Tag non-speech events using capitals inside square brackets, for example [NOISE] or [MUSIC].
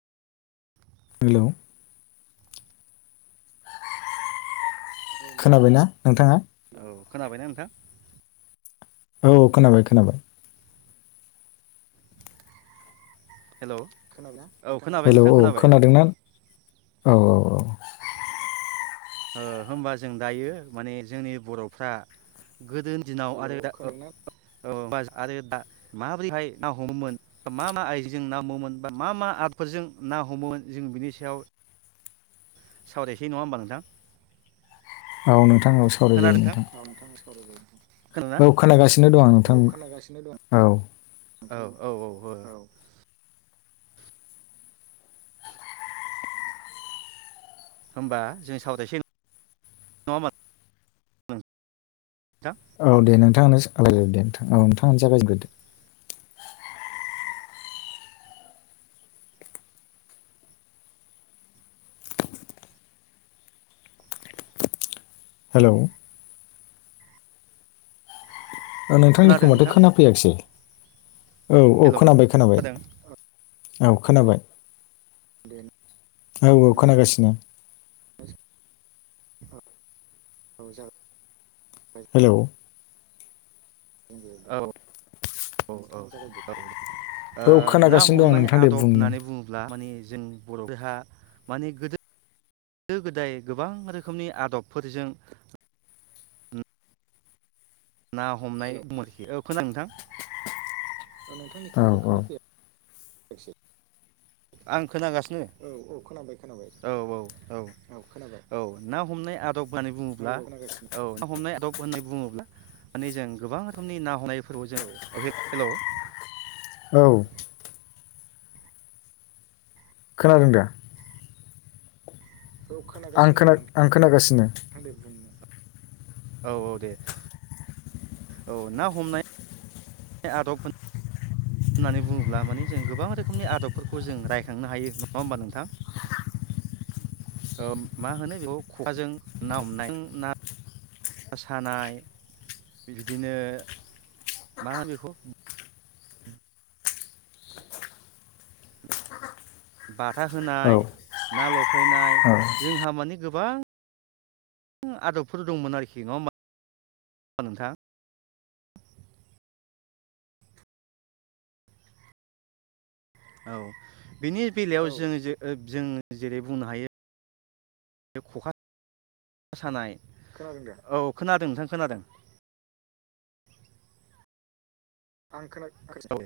हेल' खोनाबायना नोंथाङा? औ खोनाबायना नोंथां? औ खोनाबाय खोनाबाय। हेल' [UNINTELLIGIBLE] हेलौ औ खोनादोंना औ औ औ। ओ होमबा जों दायो माने जोंनि बर'फ्रा। गोदोनि दिनाव आरो दा [UNINTELLIGIBLE] आरो दा माबोरैहाय ना हमोमोन? मा-मा आइजेंजों ना हमोमोन बा मा-मा आपफोरजों ना हमोमोन जों बिनि सायाव। सावरायसै नङा होमबा नोंथां? औ नोंथां औ सावरायजायो नोंथां। खोनादोंना औ खोनागासिनो दं आं नोंथां औ। औ-औ-औ-औ-औ। होमबा जों सावरायसै नङा? [UNINTELLIGIBLE] औ दे नोंथाङानो सावरायग्रोदो दे नोंथां औ नोंथाङानो जागायजेनग्रोदो। हेलौ। ओ खोनादों नोंथांनिखौ माथो नोंथां खोनाफैयाखिसै? औ-औ हेलौ खोनाबाय-खोनाबाय खोनादों औ खोनाबाय। औ-औ खोनागासिनो। औ-औ जागो। हेलौ। औ-औ-औ-औ। ओ औ ना खोनागासिनो दं आं हमनाय नोंथां दे आदब बुंनो होननानै बुङोब्ला माने। जों बर'फोरहा माने गोदो। गोदो-गोदाय गोबां रोखोमनि आदबफोरजों। ना हमनाय दङ' आरोखि। औ खोनादों नोंथां? औ नोंथांनिखौ माथो औ खोनाफैया। [UNINTELLIGIBLE] आं खोनागासिनो औ-औ खोन खोनाबाय औ-औ-औ-औ खोनाबाय औ ना हमनाय आदब। [UNINTELLIGIBLE] बुङोब्ला औ ना हमनाय आदब होननानै बुङोब्ला माने जों गोबां रोखोमनि ना हमनाय फोरबो। जों हे-हेलौ। औ। खोनादों दा? औ आं खोनागासिनो दं खोना आं खोनागासिनो नोंथां दे बुं नों। औ-औ दे। औ ना हमनाय आदब होन। होन्नानै बुङोब्ला माने जों गोबां रोखोमनि आदबफोरखौ जों रायखांनो हायो नङा होमबा नोंथां? ओ मा होनो बेखौ ख'खाजों ना हमनाय ना। बा सानाय बिदिनो मा होनो बेखौ। बाथा औ होनाय ना लफायनाय जोंहा माने गोबां। आदबफोर दंमोन आरोखि नङा होमबा नोंथां? औ बेनि बेलायाव जोङो जो ओ जोंङो जेरै बुंनो हायो। बे ख'खा। सानाय खोनादों दा औ खोनादों नोंथां खोनादों। आं खोना [UNINTELLIGIBLE]